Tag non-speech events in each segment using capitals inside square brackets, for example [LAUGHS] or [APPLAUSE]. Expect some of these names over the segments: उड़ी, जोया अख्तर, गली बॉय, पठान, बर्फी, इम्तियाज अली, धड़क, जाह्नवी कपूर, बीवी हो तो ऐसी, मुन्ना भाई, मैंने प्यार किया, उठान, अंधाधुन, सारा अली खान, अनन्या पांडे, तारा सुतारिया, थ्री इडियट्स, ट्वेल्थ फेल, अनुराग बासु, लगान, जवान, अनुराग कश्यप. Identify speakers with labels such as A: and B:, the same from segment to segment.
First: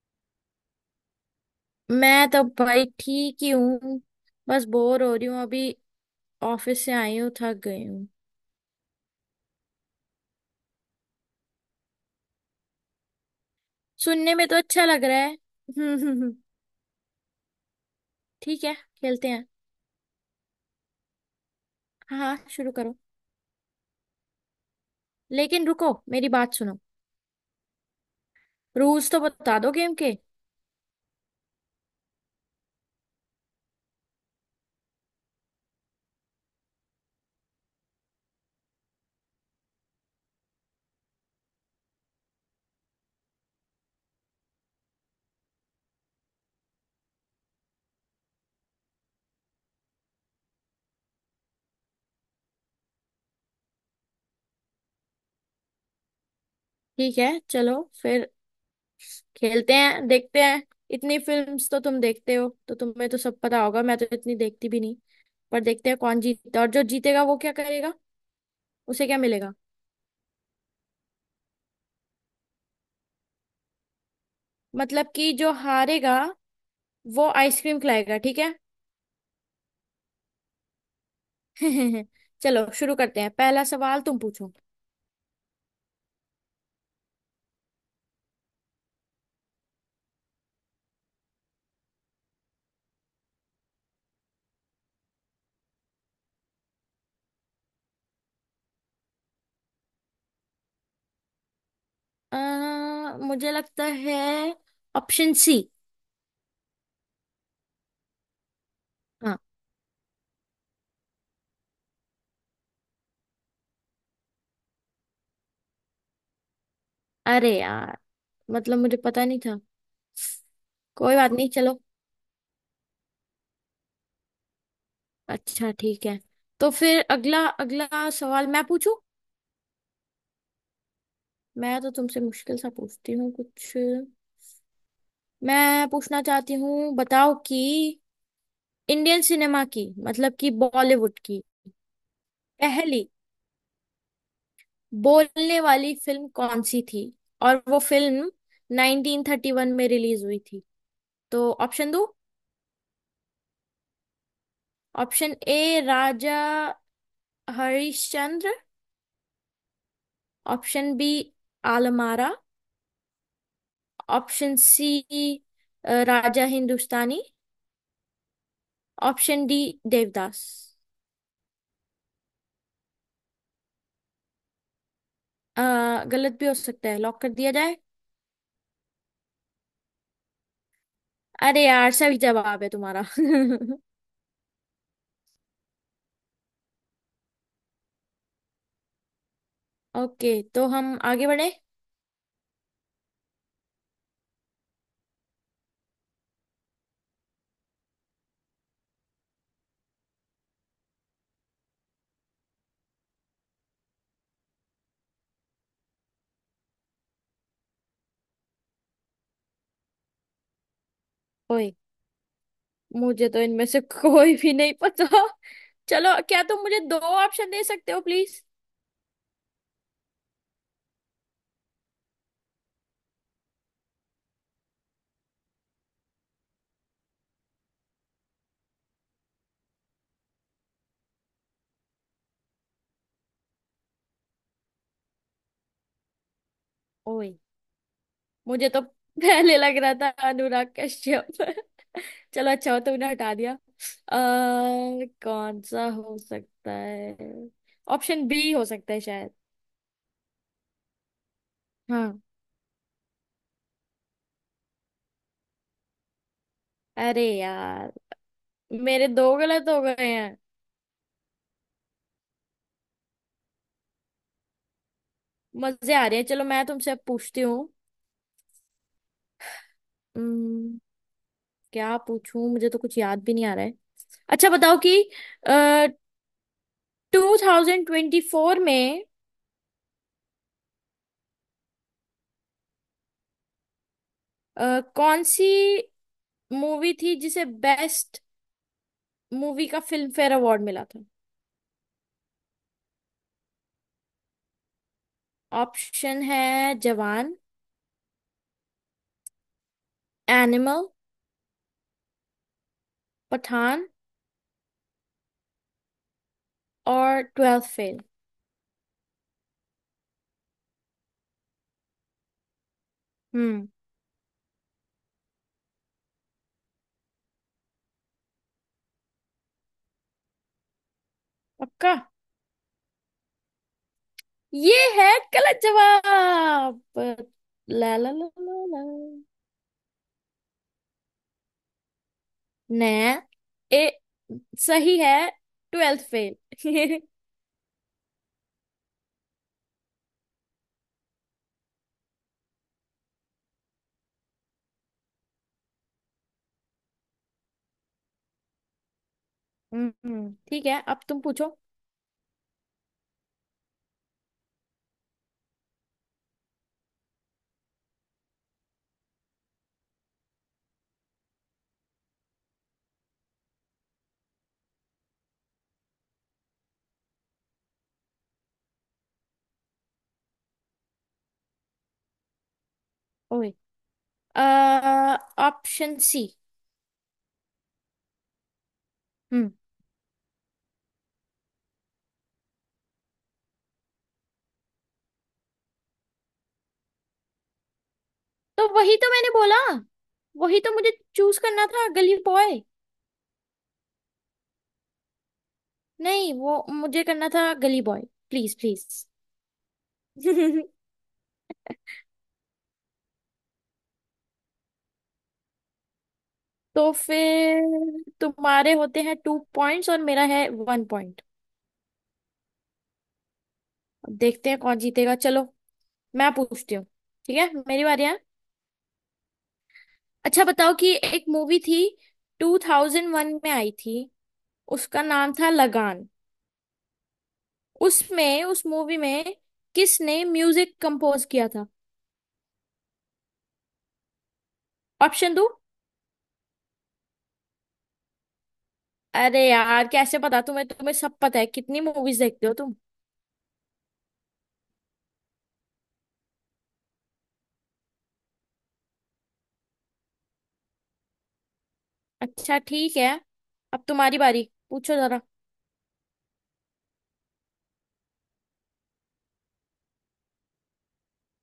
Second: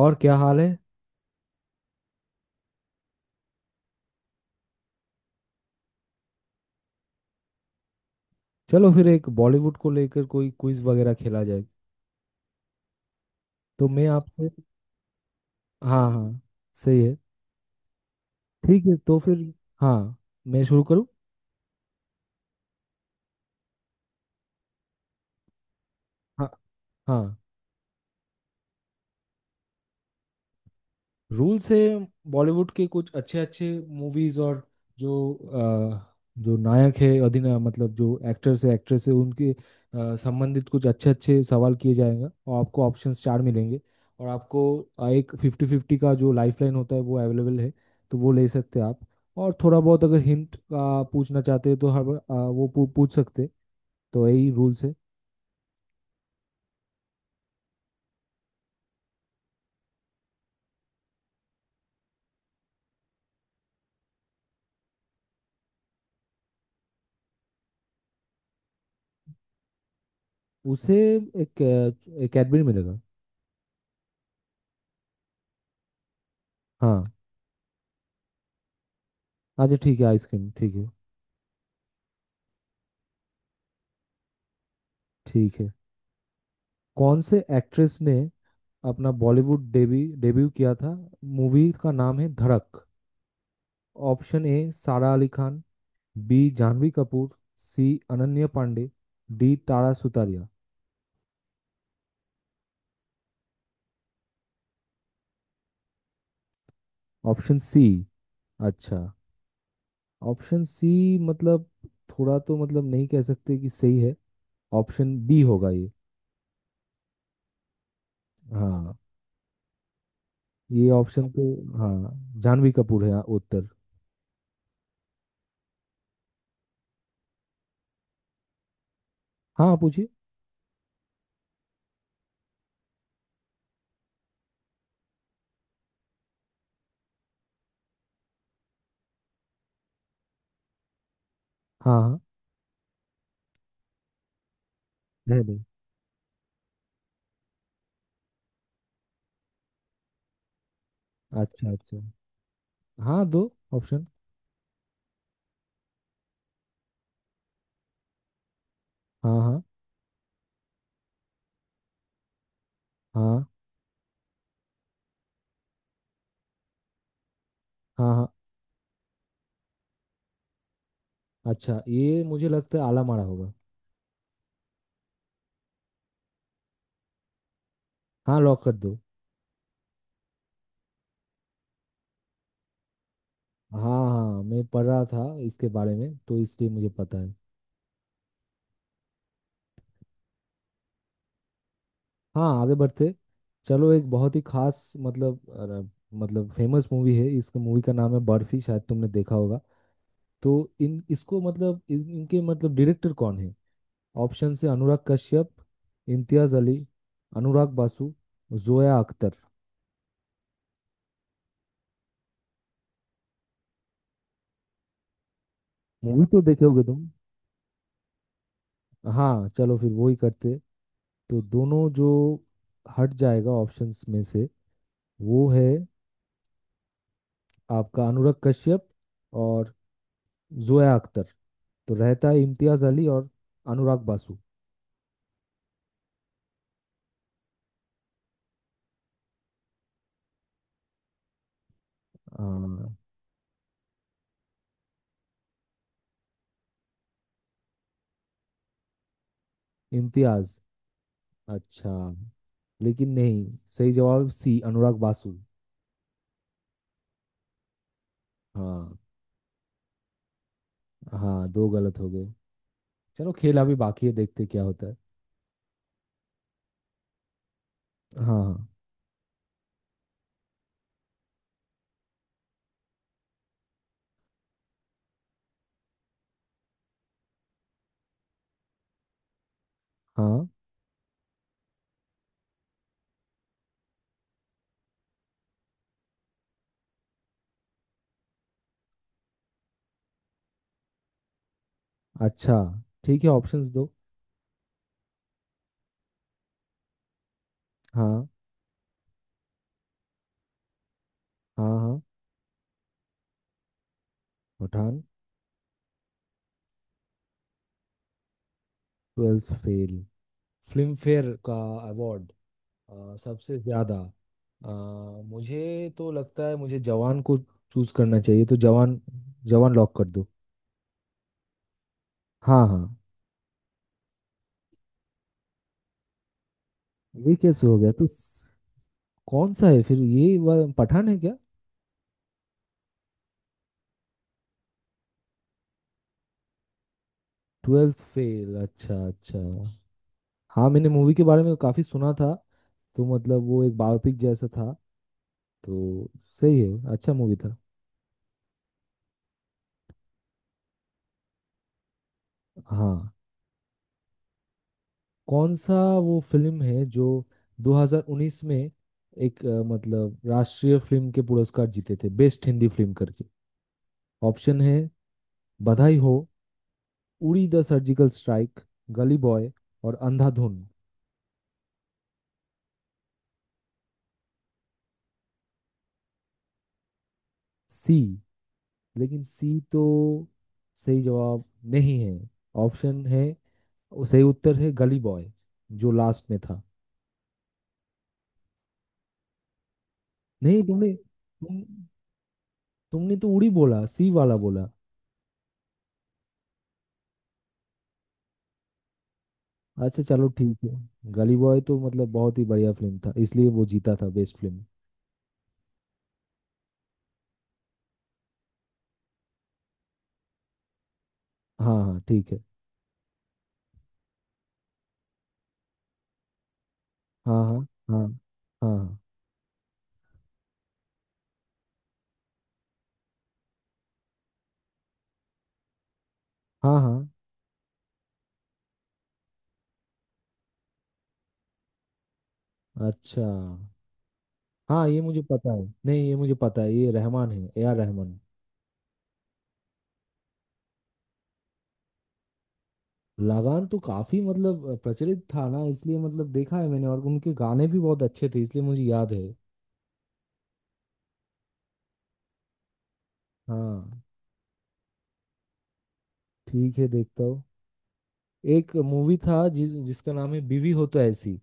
A: और क्या हाल है।
B: मैं तो भाई ठीक ही हूँ। बस बोर हो रही हूँ अभी। ऑफिस से आई हूँ, थक गई हूँ।
A: चलो फिर एक बॉलीवुड को लेकर कोई क्विज वगैरह खेला जाए तो मैं
B: सुनने में
A: आपसे।
B: तो अच्छा लग रहा है।
A: हाँ हाँ।
B: [LAUGHS]
A: सही है।
B: ठीक है,
A: ठीक है तो
B: खेलते
A: फिर।
B: हैं।
A: हाँ, मैं शुरू करूँ?
B: हाँ हाँ, शुरू करो। लेकिन रुको, मेरी
A: हाँ
B: बात सुनो।
A: हाँ,
B: रूल्स तो बता दो गेम के।
A: रूल से बॉलीवुड के कुछ अच्छे अच्छे मूवीज और जो जो नायक है अधिनायक मतलब जो एक्टर्स है एक्ट्रेस है उनके संबंधित कुछ अच्छे अच्छे सवाल किए जाएंगे और आपको ऑप्शंस चार मिलेंगे। और आपको एक फिफ्टी फिफ्टी का जो लाइफलाइन होता है वो अवेलेबल है तो वो ले सकते हैं आप। और थोड़ा बहुत अगर हिंट का पूछना चाहते हैं तो हर बार, वो पूछ सकते हैं। तो यही रूल से।
B: ठीक है, चलो फिर खेलते हैं, देखते हैं। इतनी फिल्म्स तो तुम देखते हो, तो तुम्हें तो सब पता होगा, मैं तो इतनी देखती भी नहीं। पर देखते हैं कौन जीतता है, और जो जीतेगा वो क्या करेगा, उसे क्या मिलेगा।
A: उसे एक एक एडमिन मिलेगा।
B: मतलब कि जो हारेगा
A: हाँ।
B: वो आइसक्रीम खिलाएगा, ठीक है।
A: अच्छा ठीक है, आइसक्रीम ठीक है।
B: [LAUGHS] चलो शुरू करते हैं, पहला सवाल तुम पूछो।
A: ठीक है। कौन से एक्ट्रेस ने अपना बॉलीवुड डेबी डेब्यू किया था? मूवी का नाम है धड़क। Option A सारा अली खान, B जाह्नवी कपूर, C अनन्या पांडे, D तारा सुतारिया।
B: अ, मुझे लगता है ऑप्शन सी।
A: Option C? अच्छा।
B: हाँ।
A: ऑप्शन सी मतलब थोड़ा तो मतलब नहीं कह सकते कि सही है। ऑप्शन बी होगा ये।
B: अरे यार, मतलब
A: हाँ,
B: मुझे पता नहीं था।
A: ये
B: कोई
A: ऑप्शन
B: बात नहीं,
A: तो।
B: चलो।
A: हाँ, जाह्नवी कपूर है उत्तर।
B: अच्छा ठीक है। तो फिर अगला अगला सवाल मैं पूछूं।
A: हाँ पूछिए।
B: मैं तो तुमसे मुश्किल सा पूछती हूँ कुछ। मैं पूछना चाहती हूँ, बताओ कि इंडियन सिनेमा की, मतलब कि बॉलीवुड की
A: हाँ हाँ।
B: पहली
A: नहीं नहीं।
B: बोलने वाली फिल्म कौन सी थी, और वो फिल्म 1931 में रिलीज हुई थी तो।
A: अच्छा
B: ऑप्शन
A: अच्छा।
B: दो।
A: हाँ, दो option.
B: Option A, Raja Harishchandra.
A: हाँ हाँ।
B: Option B, आलमारा।
A: हाँ
B: ऑप्शन सी, राजा हिंदुस्तानी।
A: हाँ। हाँ।
B: Option D, Devdas.
A: अच्छा ये मुझे लगता है आला मारा होगा।
B: गलत भी हो सकता है, लॉक कर दिया जाए।
A: हाँ लॉक कर दो।
B: अरे यार, सही जवाब है तुम्हारा। [LAUGHS]
A: हाँ। हाँ मैं पढ़ रहा था इसके बारे में तो इसलिए मुझे पता है।
B: ओके, तो हम आगे बढ़े।
A: हाँ आगे बढ़ते। चलो एक बहुत ही खास मतलब मतलब फेमस मूवी है, इसका मूवी का नाम है बर्फी, शायद तुमने देखा होगा। तो इन इसको मतलब इनके मतलब डायरेक्टर कौन है? ऑप्शन से अनुराग कश्यप, इम्तियाज अली, अनुराग बासु, जोया अख्तर।
B: ओए, मुझे तो इनमें से कोई भी नहीं पता। चलो,
A: मूवी तो
B: क्या तुम
A: देखे
B: मुझे
A: होगे
B: दो
A: तुम।
B: ऑप्शन दे सकते हो, प्लीज।
A: हाँ चलो फिर वही करते। तो दोनों जो हट जाएगा ऑप्शंस में से वो है आपका अनुराग कश्यप और जोया अख्तर। तो रहता है इम्तियाज अली और अनुराग बासु।
B: ओए, मुझे तो पहले लग रहा था अनुराग कश्यप। [LAUGHS] चलो अच्छा हो,
A: हाँ।
B: तुमने हटा दिया। कौन सा हो सकता है? ऑप्शन बी हो सकता है शायद।
A: इम्तियाज? अच्छा।
B: हाँ।
A: लेकिन नहीं, सही जवाब सी अनुराग बासु।
B: अरे यार,
A: हाँ,
B: मेरे दो गलत हो गए हैं।
A: हाँ दो गलत हो गए। चलो खेल अभी बाकी है देखते क्या होता है।
B: मजे आ रहे हैं, चलो मैं तुमसे अब पूछती हूँ।
A: हाँ हाँ।
B: हम्म, क्या पूछूं, मुझे तो कुछ याद भी नहीं आ रहा है। अच्छा बताओ कि 2024 में
A: हाँ।
B: कौन सी मूवी थी जिसे बेस्ट मूवी का फिल्म फेयर अवार्ड मिला था।
A: अच्छा ठीक है, ऑप्शंस दो।
B: ऑप्शन है जवान,
A: हाँ।
B: एनिमल,
A: हाँ हाँ।
B: पठान
A: उठान।
B: और ट्वेल्थ फेल।
A: ट्वेल्थ फेल। Filmfare का अवार्ड सबसे
B: हम्म
A: ज़्यादा अ, मुझे तो लगता है मुझे जवान को चूज करना चाहिए, तो जवान। जवान लॉक कर दो।
B: पक्का?
A: हाँ हाँ।
B: ये है गलत जवाब।
A: ये कैसे हो गया?
B: ला ला ला ला ला।
A: कौन सा है फिर? पठान है क्या?
B: ने, ए, सही है, ट्वेल्थ फेल। [LAUGHS]
A: ट्वेल्थ फेल? अच्छा अच्छा। हाँ मैंने मूवी के बारे में काफ़ी सुना था, तो मतलब वो एक बायोपिक जैसा था। तो सही है, अच्छा मूवी था।
B: ठीक है, अब तुम पूछो।
A: हाँ। कौन सा वो फिल्म है जो 2019 में एक मतलब राष्ट्रीय फिल्म के पुरस्कार जीते थे बेस्ट हिंदी फिल्म करके? ऑप्शन है Badhaai Ho, उड़ी the surgical strike, गली बॉय और अंधाधुन।
B: ओए, ऑप्शन सी।
A: सी? लेकिन सी
B: हम्म
A: तो सही जवाब नहीं है। ऑप्शन है, सही उत्तर है गली बॉय, जो लास्ट में था।
B: तो वही तो मैंने बोला। वही
A: नहीं
B: तो
A: तुमने
B: मुझे चूज
A: तुम
B: करना था, गली बॉय।
A: तुमने तो उड़ी बोला, सी वाला बोला।
B: नहीं, वो मुझे करना था गली बॉय। Please please.
A: अच्छा चलो ठीक है।
B: [LAUGHS]
A: गली बॉय तो मतलब बहुत ही बढ़िया फिल्म था, इसलिए वो जीता था बेस्ट फिल्म।
B: तो फिर तुम्हारे होते हैं 2 पॉइंट्स, और मेरा है 1 पॉइंट।
A: हाँ हाँ ठीक है।
B: अब देखते हैं कौन जीतेगा, चलो मैं पूछती हूँ।
A: हाँ
B: ठीक है,
A: हाँ।
B: मेरी बारी
A: हाँ
B: है।
A: हाँ।
B: अच्छा बताओ कि एक मूवी थी, 2001 में आई थी, उसका नाम था लगान।
A: हाँ हाँ।
B: उसमें, उस मूवी में किसने म्यूजिक कंपोज किया था।
A: अच्छा। हाँ ये मुझे
B: ऑप्शन दो।
A: पता है, नहीं ये मुझे पता है, ये रहमान है, ए आर रहमान।
B: अरे यार, कैसे पता तुम्हें? तुम्हें सब पता है, कितनी मूवीज देखते हो।
A: लगान तो काफी मतलब प्रचलित था ना, इसलिए मतलब देखा है मैंने, और उनके गाने भी बहुत अच्छे थे इसलिए मुझे याद है।
B: अच्छा ठीक है। अब
A: हाँ।
B: तुम्हारी बारी, पूछो जरा।
A: ठीक है देखता हूँ। एक मूवी था जिसका नाम है बीवी हो तो ऐसी।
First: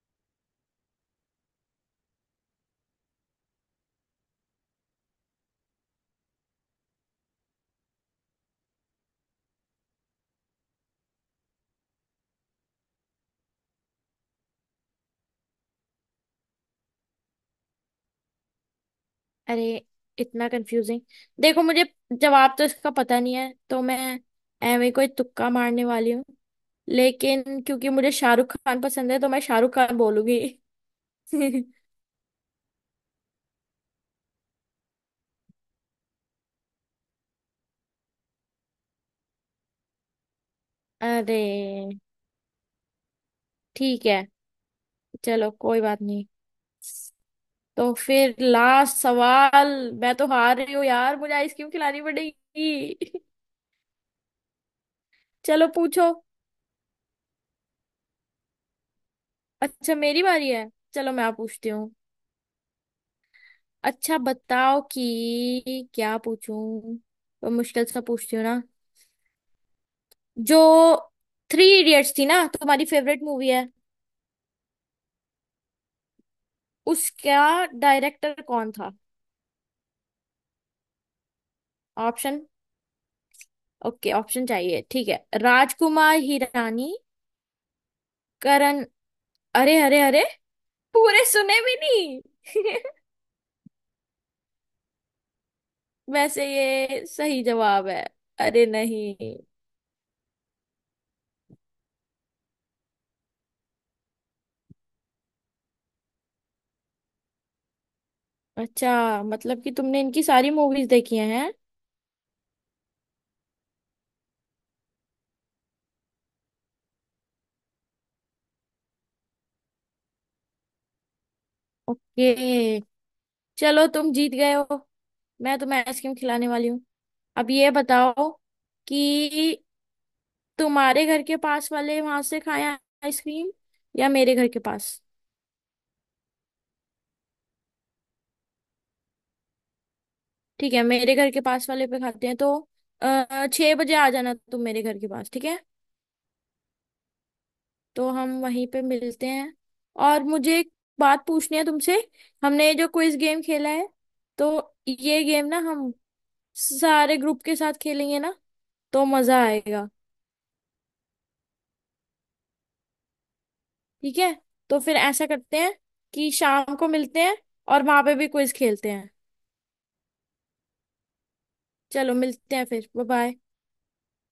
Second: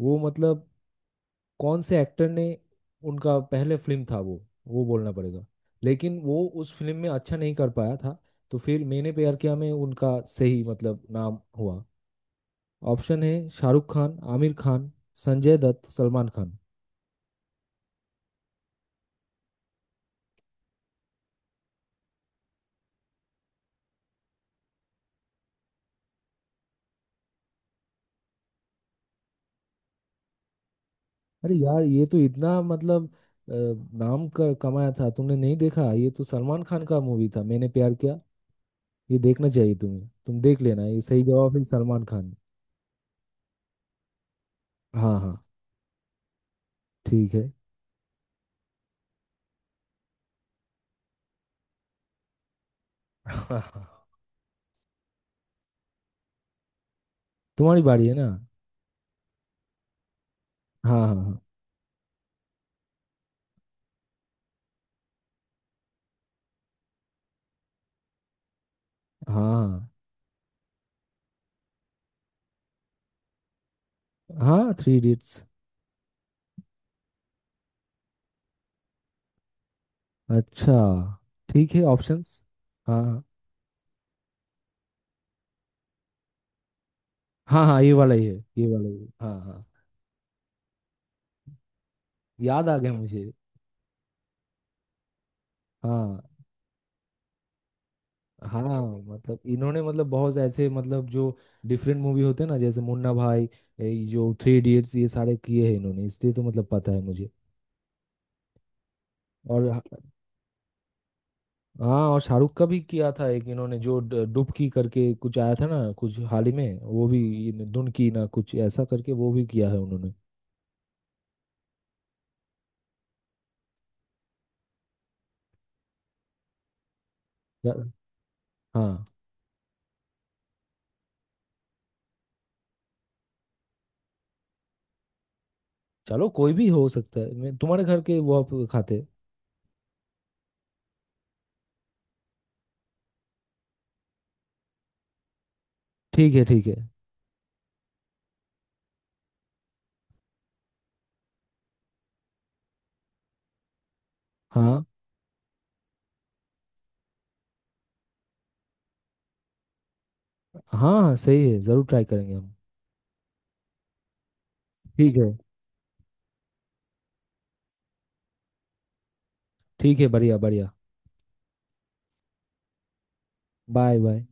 A: वो मतलब कौन से एक्टर ने, उनका पहले फिल्म था वो बोलना पड़ेगा। लेकिन वो उस फिल्म में अच्छा नहीं कर पाया था, तो फिर मैंने प्यार किया में उनका सही मतलब नाम हुआ। ऑप्शन है शाहरुख खान, आमिर खान, संजय दत्त, सलमान खान।
B: अरे, इतना कंफ्यूजिंग। देखो, मुझे जवाब तो इसका पता नहीं है, तो मैं एवे कोई तुक्का मारने वाली हूँ। लेकिन क्योंकि मुझे शाहरुख खान पसंद है, तो मैं शाहरुख खान बोलूंगी।
A: अरे
B: [LAUGHS]
A: यार ये तो इतना मतलब नाम का कमाया था, तुमने नहीं देखा? ये तो सलमान खान का मूवी था, मैंने प्यार किया। ये देखना चाहिए तुम्हें, तुम देख लेना, ये सही
B: अरे
A: जवाब है सलमान खान।
B: ठीक है,
A: हाँ हाँ
B: चलो कोई बात नहीं।
A: ठीक है।
B: तो फिर लास्ट सवाल। मैं तो हार रही हूँ यार, मुझे आइसक्रीम खिलानी पड़ेगी।
A: [LAUGHS]
B: [LAUGHS] चलो पूछो।
A: तुम्हारी बारी है ना?
B: अच्छा, मेरी बारी है,
A: हाँ
B: चलो
A: हाँ
B: मैं
A: हाँ।
B: पूछती हूँ। अच्छा बताओ कि क्या पूछूं। तो मुश्किल सा पूछती हूँ ना।
A: हाँ हाँ
B: जो थ्री इडियट्स थी ना, तुम्हारी फेवरेट मूवी है,
A: हाँ। थ्री इडियट्स।
B: उसका डायरेक्टर कौन था।
A: अच्छा ठीक है, ऑप्शंस।
B: ऑप्शन।
A: हाँ।
B: ओके ऑप्शन चाहिए, ठीक है, राजकुमार हिरानी,
A: हाँ हाँ ये वाला ही है, ये
B: करण।
A: वाला ही है, हाँ हाँ।
B: अरे अरे अरे, पूरे सुने भी
A: याद
B: नहीं।
A: आ गया
B: [LAUGHS]
A: मुझे। हाँ।
B: वैसे ये सही जवाब है।
A: हाँ
B: अरे नहीं।
A: मतलब इन्होंने मतलब बहुत ऐसे मतलब जो डिफरेंट मूवी होते हैं ना, जैसे मुन्ना भाई, ये जो थ्री इडियट्स, ये सारे किए हैं इन्होंने, इसलिए तो मतलब पता है मुझे।
B: अच्छा, मतलब
A: और
B: कि तुमने इनकी सारी मूवीज देखी हैं?
A: हाँ, और शाहरुख का भी किया था एक इन्होंने, जो डुबकी करके कुछ आया था ना कुछ हाल ही में, वो भी, धुन की ना कुछ ऐसा करके, वो भी किया है उन्होंने।
B: ओके। चलो तुम जीत गए हो, मैं तुम्हें आइसक्रीम खिलाने वाली हूँ। अब ये
A: या-
B: बताओ
A: हाँ
B: कि तुम्हारे घर के पास वाले वहां से खाएं आइसक्रीम, या मेरे घर के पास।
A: चलो कोई भी हो सकता है, मैं तुम्हारे घर के वो आप खाते।
B: ठीक है, मेरे घर के पास वाले पे खाते हैं, तो अः 6 बजे आ जाना तुम मेरे घर के पास, ठीक है।
A: ठीक है ठीक है।
B: तो हम वहीं पे मिलते हैं। और मुझे एक बात पूछनी है तुमसे, हमने ये जो क्विज गेम खेला है तो
A: हाँ
B: ये गेम ना हम सारे ग्रुप के साथ खेलेंगे ना, तो मजा आएगा।
A: हाँ हाँ, सही है, जरूर ट्राई करेंगे हम।
B: ठीक है, तो फिर
A: ठीक
B: ऐसा
A: है।
B: करते हैं कि शाम को मिलते हैं, और वहां पे भी क्विज खेलते हैं।
A: ठीक है बढ़िया बढ़िया।
B: चलो मिलते हैं फिर, बाय बाय।
A: Bye bye.